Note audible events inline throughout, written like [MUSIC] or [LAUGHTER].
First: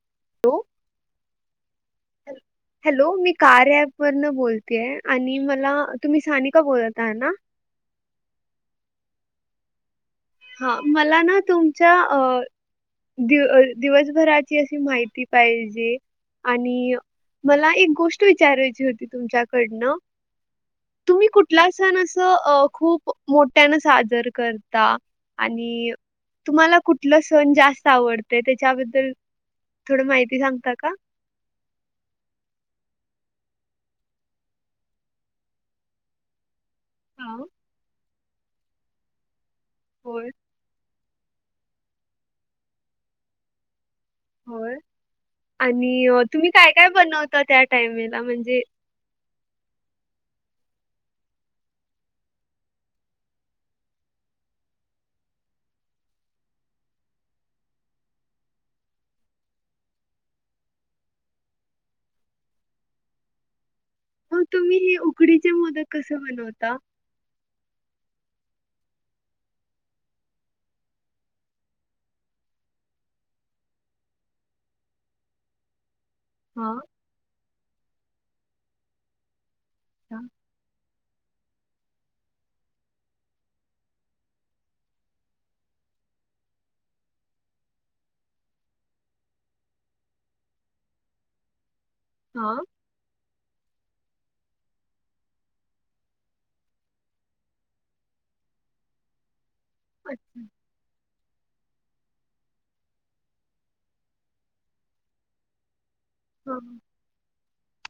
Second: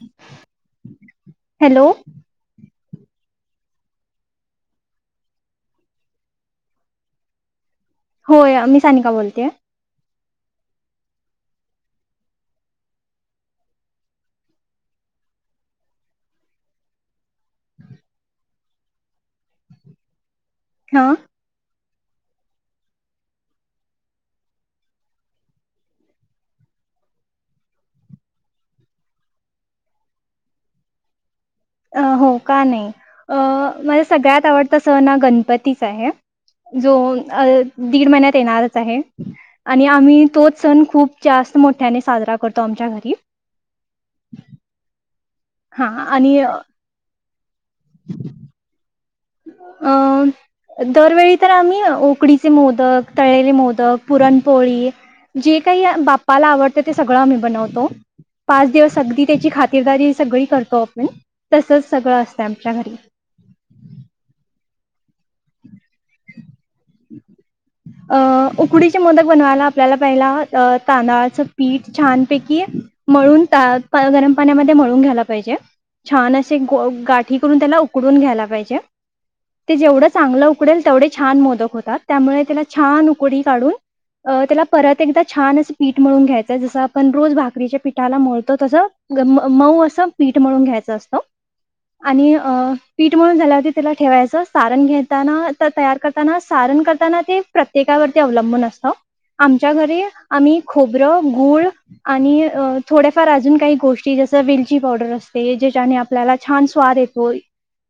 हम् [INAUDIBLE] हो [INAUDIBLE] hello. Hello. Hello मी कार्या ॲप वरन बोलतेय आणि मला तुम्ही सानिका बोलत आहा ना? होय मी सानिका बोलतेय. हा मला ना तुमच्या अ दिव दिवसभराची अशी माहिती पाहिजे. आणि मला एक गोष्ट विचारायची होती तुमच्याकडनं हां तुम्ही कुठला सण अस खूप मोठ्यान साजर करता. आणि तुम्हाला कुठलं सण जास्त आवडते त्याच्याबद्दल थोडं माहिती सांगता का? अ हो का नाही अ मला सगळ्यात आवडता सण हा गणपतीचा आहे. जो हा अं दीड महिन्यात येणारच आहे. आणि आम्ही होय तोच सण खूप जास्त मोठ्याने साजरा करतो आमच्या घरी. होय, आणि तुम्ही काय, काय बनवता त्या टाईयमेला म्हणजे अ दरवेळी तर आम्ही उकडीचे मोदक, तळेले मोदक, पुरणपोळी जे काही बाप्पाला आवडतं ते सगळं आम्ही बनवतो. पाच दिवस अगदी तेची खातीरदारी सगळी करतो आपण तसच सगळं असतं आमच्या घरी. हम्म. मग तुम्ही हे उकडीचे मोदक कसे बनवता? ह [UNINTELLIGIBLE] अं उकडीचे मोदक बनवायला आपल्याला पहिला तांदळाचं पीठ छान पैकी मळून त गरम पाण्यामध्ये मळून घ्यायला पाहिजे. छान असे हां, ग गाठी करून त्याला उकडून घ्यायला पाहिजे ते जेवढ हां, चांगलं उकडेल तेवढे छान मोदक होतात त्यामुळे त्याला छान उकडी काढून त्याला परत एकदा छान असं पीठ मळून घ्यायचंय जसं आपण रोज भाकरीच्या पीठाला मळतो तस. गम म मऊ असं पीठ मळून घ्यायचं असत. [UNINTELLIGIBLE] आणि हां, पीठ मळून झाल्यावर त्याला ठेवायचं सारण घेताना तयार करताना सारण करताना ते प्रत्येकावरती अवलंबून असतं आमच्या घरी अच्छा. आम्ही खोबर, गुळ आणि थोड्याफार अजून काही गोष्टी जस वेलची पावडर असते ज्याच्याने आपल्याला छान हां, स्वाद येतोय.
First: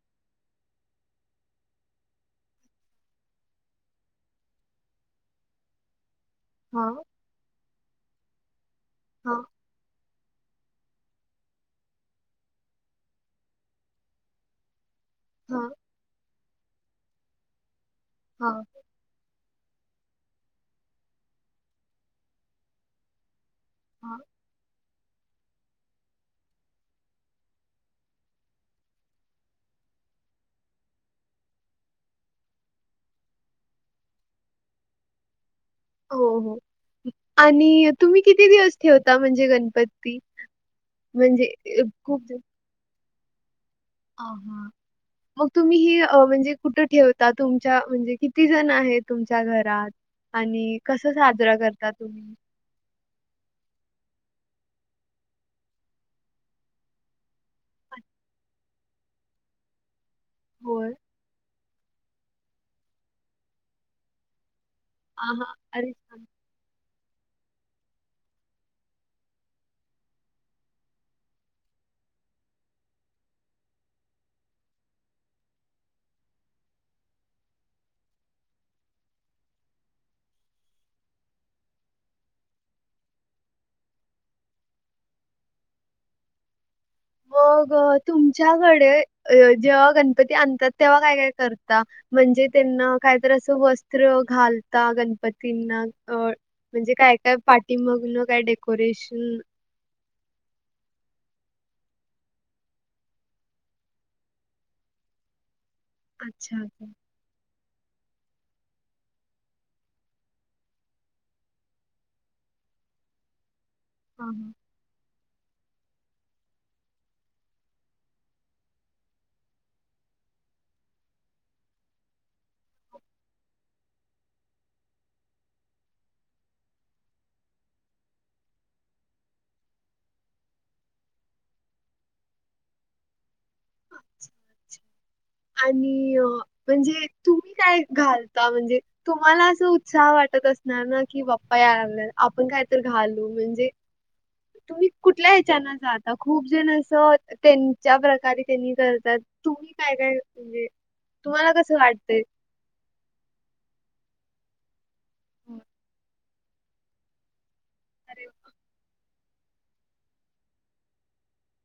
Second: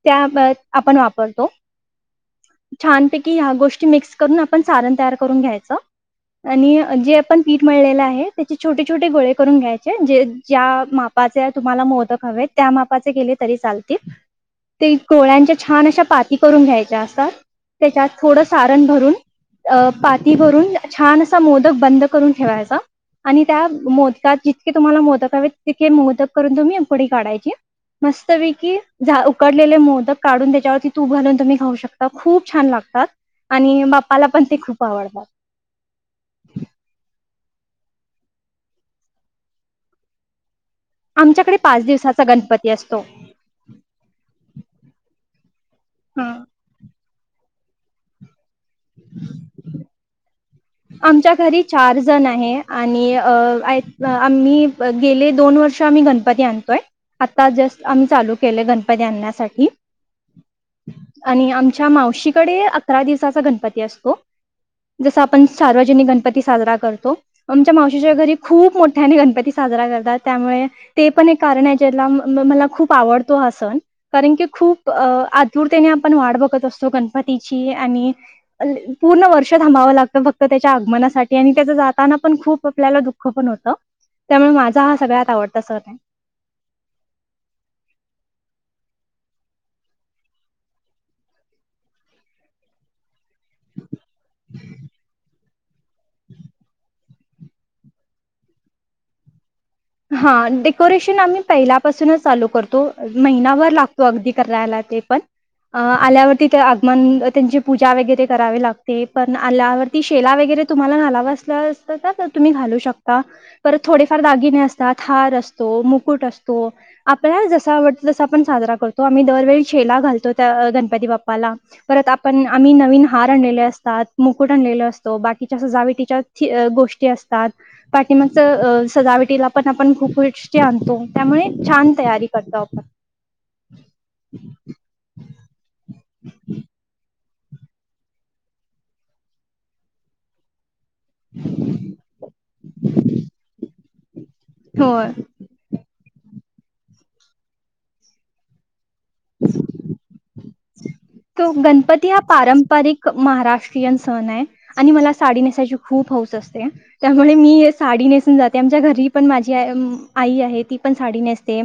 त्या आपण वापरतो छान पैकी ह्या गोष्टी मिक्स करून आपण सारण तयार करून घ्यायच आणि हां, ज आपण पीठ मळलेलं आहे त्याचे छोटे, छोटे गोळे हां, करून घ्यायचे जे ज्या मापाचे तुम्हाला मोदक हवेेत त्या मापाचे केले तरी चालतील. ते गोळ्यांच्या हां, छान अशा पाती करून घ्यायच्या असतात. त्याच्यात थोडं हां, सारण भरून अ पातीभरून छान असा मोदक बंद करून ठेवायचा आणि त्या हां. मोदकात जितके तुम्हाला मोदक हवे तितके मोदक करून तुम्ही कडी काढायची. मस्त पैकी उकडलेले मोदक काढून त्याच्यावरती तूप घालून तुम्ही खाऊ शकता खूप खूप छान लागतात आणि बाप्पाला पण ते खूप आवडतात. हो हो आणि तुम्ही किती दिवस ठेवता म्हणजे गणपती? म्हणजे आमच्याकडे अ, पाच दिवसाचा गणपती असतो. हा हा, मग तुम्ही ही हा म्हणजे कुठं ठेवता तुमच्या म्हणजे किती जण आहे तुमच्या घरात? आणि कसं आमच्या साजरा घरी करता चार जण तुम्ही? आहे आणि अं ऐकना आम्ही गेले दोन वर्ष आम्ही गणपती आणतोय. आता जस्ट आम्ही चालू केलंय गणपती आणण्यासाठी होय. आणि आमच्या मावशीकडे अकरा दिवसाचा गणपती असतो. हां, पण हां. सार्वजनिक अरे गणपती साजरा करतो. आमच्या मावशीच्या घरी खूप मोठ्याने गणपती साजरा करतात त्यामुळे ते पण एक कारण आहे ज्याला मला खूप आवडतो हा सण. कारण की खूप अ आतुरतेने आपण वाट बघत असतो गणपतीची आणि पूर्ण वर्ष थांबावं लागत फक्त त्याच्या आगमनासाठी आणि त्याचं जाताना पण खूप आपल्याला दुःख पण होतं. त्यामुळे माझा हा सगळ्यात आवडता सण आहे. मग तुमच्याकडे जेव्हा गणपती आणतात तेव्हा काय, काय करता? म्हणजे त्यांना काय तर असं वस्त्र घालता गणपतींना अ म्हणजे काय, काय पाटी मागन काय डेकोरेशन हा डेकोरेशन आम्ही पहिल्यापासूनच चालू करतो महिनाभर लागतो अगदी करायला ते पण. अ आल्यावर अच्छा, तिथे अच्छा. आगमन त्यांची पूजा वगैरे करावी लागते पण आल्यावरती शेला वगैरे तुम्हाला घालावं असलं असतं तर तर तुम्ही घालू शकता. परत थोडेफार हां, हां. दागिने असतात. हार असतो. मुकुट असतो. आपल्याला जसा आवडत, तसा आपण साजरा करतो. आम्ही दरवेळी शेला घालतो. त्या, गणपती बाप्पाला. परत आपण, आम्ही नवीन हार आणलेले असतात. मुकुट आणलेले असतो. बाकीच्या असं, जावे तिच्या गोष्टी असतात. पाठीमागचं अ सजावटीला पण आपण खूप गोष्टी आणतो. त्यामुळे छान तयारी करतो आपण. अच्छा, अच्छा. आणि अ म्हणजे तुम्ही काय घालता? म्हणजे तुम्हाला असं, उत्साह वाटत असणार ना? कि, बाप्पा यायला लागले. आपण काय तर घालू. म्हणजे, तुम्ही होय. कुठल्या त्यांना जाता. खूप जण असं त्यांच्या प्रकारे त्यांनी कर तात. तुम्ही काय- काय? म्हणजे तो तुम्हाला कसं गणपती हा वाटतंय? पारंपरिक महाराष्ट्रीयन सणय. आणि मला साडी नेसायची खूप हौस असते. अं. त्यामुळे मी साडी अरे नेसून वा. जाते. आमच्या घरी पण माझी आ- आई आहे. ती पण साडी नेसते.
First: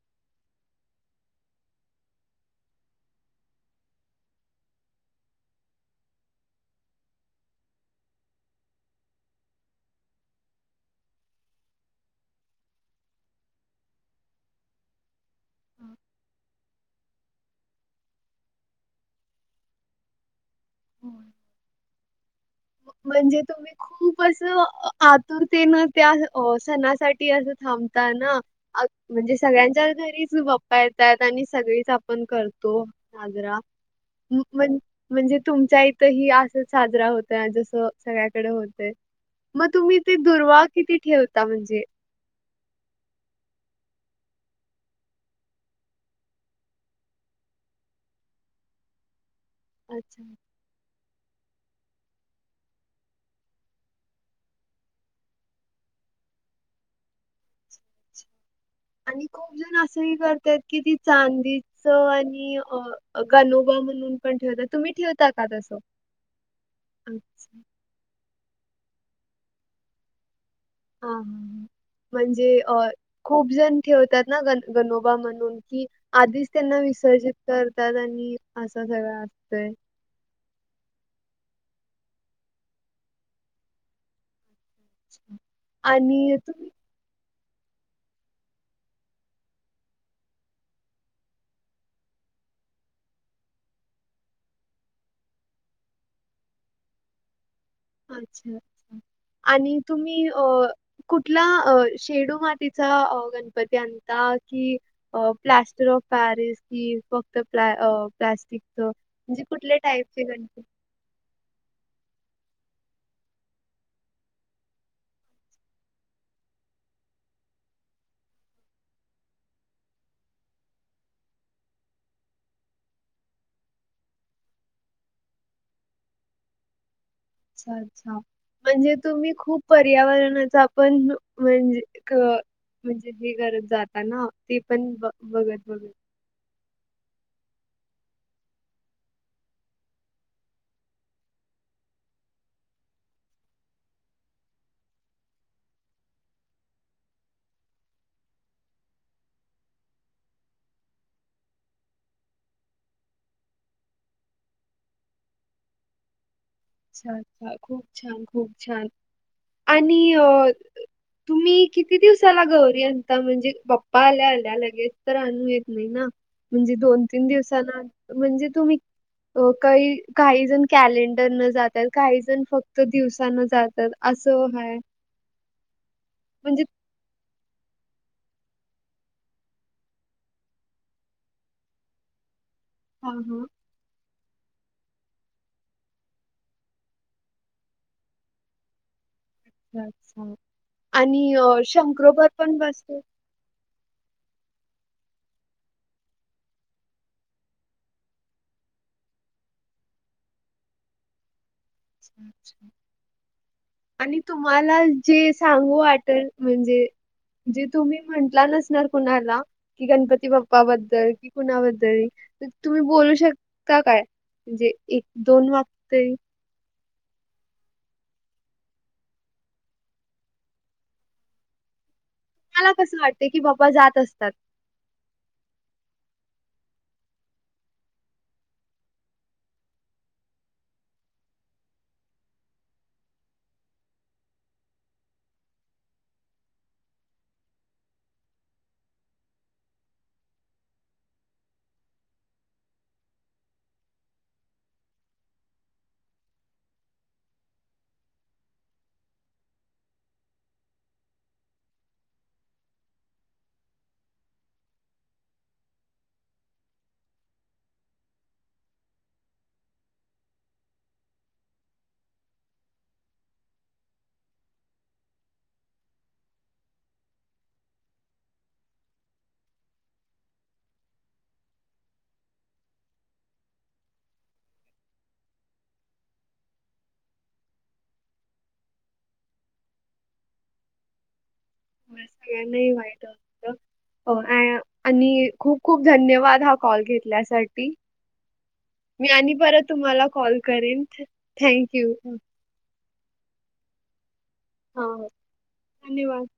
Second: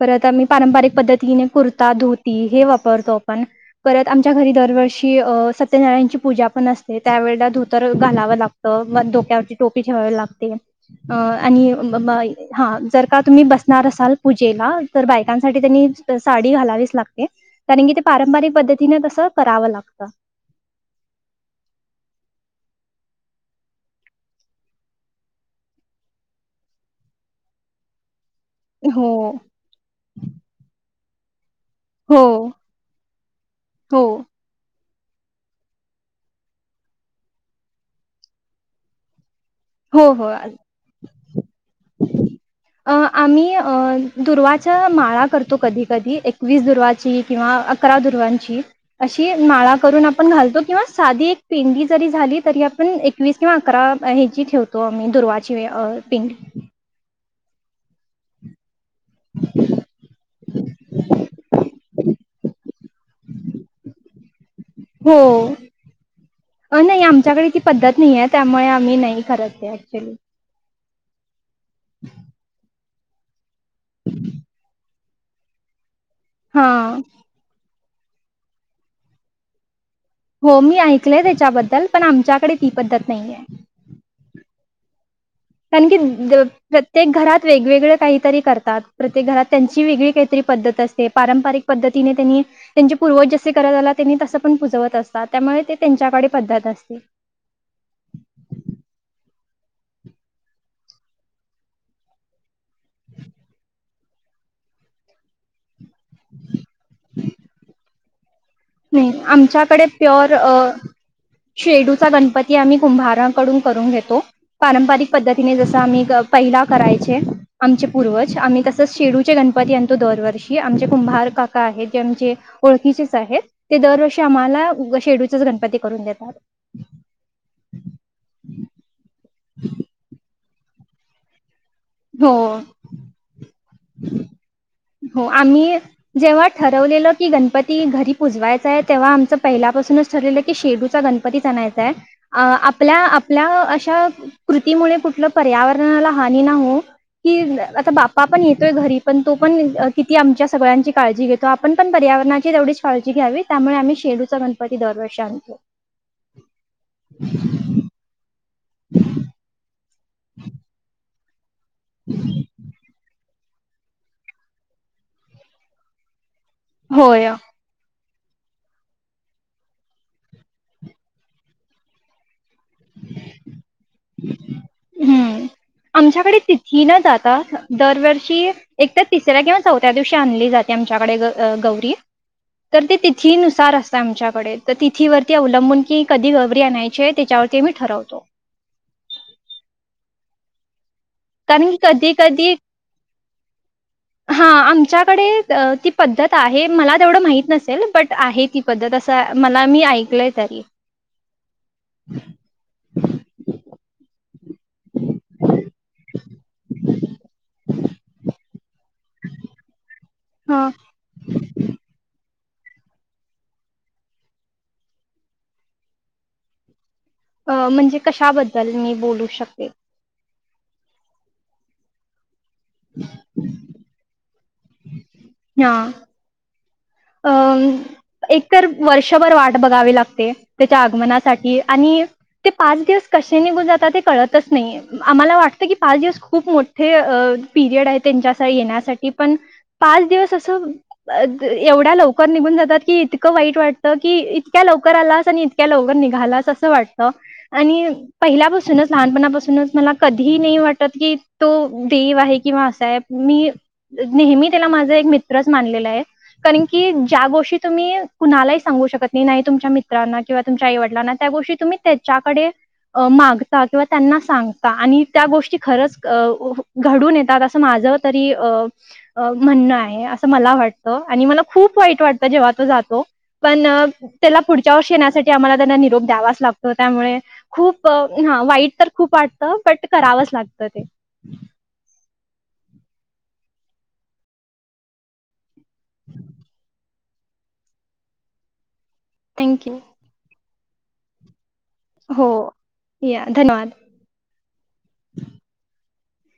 परत आम्ही पारंपरिक पद्धतीने कुर्ता- धोती हे वापरतो. आपण परत आमच्या घरी, दरवर्षी अ सत्यनारायणची पूजा पण असते. त्यावेेळेला धोतर घालाव लागत. तं. म डोक्यावरती टोपी ठेवावी लागते. अ आणि ब हा, जर का तुम्ही बसणार असाल पूजेला. तर बायकांसाठी, त्यांनी साडी घालावीच लागते. कारण की, ते पारंपरिक पद्धती तिन तसं, करावं लागतं. हो. म्हणजे तुम्ही खूप असं, आतुरतेन त्या अ सणासाठी असं थांबता ना. अ हो, म्हणजे सगळ्यांच्याच घरीच गप्पा येतायत. आणि सगळी हो, आपण करतो, साजरा. हो, म म्ह म्हणजे तुमच्या इथंही, असंच साजरा होतय. जसं, सगळ्याकडे होतय. मग तुम्ही हो, ते हो. दुर्वा किती ठेवता? म्हणजे अ आम्ही अ दुर्वाच्या माळा करतो. कधी - कधी एकवीस दुर्वाची. किंवा अकरा दुर्वांची. अशी माळा करून अच्छा आपण घालतो. किंवा साधी एक पेंडी जरी झाली. तरी आपण एकवीस किंवा अकरा हे ची ठेवतो आम्ही. दुर्वाची अ पिंडी. आणि खूप जण असंही करतेत की, ती चांदी च आणि गनोबा म्हणून पण ठेवतात. तुम्ही हो. ठेवता का तसं? अ नाही, आमच्याकडे अच्छा. ती पद्धत नाहीय. त्यामुळे आम्ही नाही करत ते. ऍक्च्युली. हा, हा, हा. म्हणजे अ खूप जण ठेवतात ना. ग गनोबा म्हणून. की, आधीच त्यांना हां. विसर्जित करतात. आणि असं सगळं असतंय. हो, मी ऐकलंय त्याच्याबद्दल. पण आमच्याकडे ती पद्धत नाहीय. अच्छा. आणखीन देव [UNINTELLIGIBLE] ते घरात वेगवेगळे काहीतरी करतात. प्रत्येक घरात त्यांची, वेगळी काहीतरी पद्धत असते. पारंपरिक पद्धतीने त्यांनी त्यांचे पूर्वज जसे करत आला. त्यांनी तसं पण पुजवत असतात. त्यामुळे ते त्यांच्याकडे पद्धत असते. अच्छा, अच्छा. आणि तुम्ही अ कुठला अ शेडू मातीचा गणपती आणता कि अ प्लास्टर ऑफ पॅरिस कि फक्त प्याल- प्लास्टिकच? नाही आमच्याकडे प्युअर अ शेडूचा गणपती आम्ही कुंभाराकडून करून घेतो. पारंपरिक पद्धतीने जसं आम्ही पहिला करायचे. आमचे पूर्वज आम्ही तसंच शेडूचे गणपती आणतो दरवर्षी आमचे कुंभार काका आहेत जे आमचे ओळखीचेच आहेत ते दरवर्षी आम्हाला शेडूच्याच गणपती करून देतात. अच्छा अच्छा, म्हणजे तुम्ही खूप पर्यावरणाचा पण म्हणजे ख, हो म्हणजे हे करज जाताना ती पण ब हो बघत आम्ही बघत जेव्हा ठरवलेलं की गणपती घरी पुजवायचाय तेव्हा आमचं पहिल्यापासूनच ठरलेलं की शेडूचा गणप पतीच आणायचाय. अ आपल्या आपल्या अशा, कृतीमुळे कुठलं पर्यावरणाला हानी ना हो. कि आता बाप्पा पण येतोय घरी पण तो आपण किती आमच्या सगळ्यांची काळजी घेतो आपण पण पर्यावरणाची तेवढीच काळजी घ्यावी त्यामुळे आम्ही शेडूचा गण गणपती दरवर्षी आणतो. अच्छा अच्छ खूप छान खूप छान, आणि अ, तुम्ही किती दिवसाला गौरी आणता म्हणजे पप्पा आल्या आल्या लगेच तर आणू येत नाही ना. म्हणजे दोन तीन होय. दिवसांन म्हणजे तुम्ही, काई काही जण कॅलेंडर न जात्या काही जण फक्त दिवसान जातात. असं आहे हम्म, आमच्याकडे म्हणजे तिथी न जाता दरवर्षी. एक तर तिसऱ्या किंवा चौथ्या दिवशी आणली जाते आमच्याकडे ग - गौरी. तर ते हा तिथी हा नुसार अस त आमच्याकडे त तिथी वरती अवलंबून की कधी गवरी आणायची त्याच्यावरती आम्ही ठरवतो. अच्छा, आणि कारण की कधी शंकरोभा कधी पण बसतो. हा आमच्याकडे ती पद्धत आहे मला तेवढं माहित नसेल बट आहे ती. पद्धत असा मला मी ऐकलय तरी. अच्छा अच्छा. आणि तुम्हाला जे सांगू वाटल म्हणजे जे तुम्ही म्हंटला नसणार कुणाला, कि गणपती बाप्पा हा बद्दल कि कोणाबदरी, तुम्ही बोलू शकता, काय, म्हणजे एक दोन वाकतय अ म्हणजे कशाबद्दल मी बोलू शकते. मला कसं वाटतय की बप्पा जात असतात. हा. अंम. एकतर वर्षभर वाट बघावी लागते, त्याच्या आगमनासाठी आणि ते पाच दिवस कशे निघून जातात ते कळतच नाही आम्हाला वाटत की पाच दिवस खूप मोठ हे पिरियड आहे त्यांच्या अस येण्यासाठी पण, पाच दिवस असं, अ ते एवढ्या लवकर निघून जातात की इतकं वाईट वाटतं की इतक्या लवकर आलास आणि इतक्या लवकर निघालास अस. अस वाटत, आणि पहिल्यापासूनच लहानपणापासूनच मला कधी नाही वाटत की तो देव आहे किंवा अस हाय. मी, नेहमी त्याला माझा एक मित्रच मानलेला आहे. कारण की ज्या गोष्टी तुम्ही कुणालाही सांगू शकत नाही तुमच्या मित्रांना किंवा तुमच्या आईवडलांना त्या गोष्टी तुम्ही त्याच्याकडे, मागता किंवा त्यांना सांगता आणि त्या गोष्टी खरंच अ घडून येतात, अस माझ तरी अ म्हणणं आहे असं मला वाटत. आणि मला खूप वाईट वाटत जेव्हा तो जातो.. पण त्याला पुढच्या वर्षी येण्यासाठी आम्हाला त्यांना निरोप द्यावाच लागतो त्यामुळे खूप हा वाईट तर खूप वाटतं बट करावंच लागतं ते. मला सगळ्यांनाही वाईट असत अ आणि खूप खूप धन्यवाद हा कॉल घेतल्यासाठी. मी आणि थँक परत यू. तुम्हाला कॉल करेन थँंक यू. हो या धन्यवाद. हा धन्यवाद.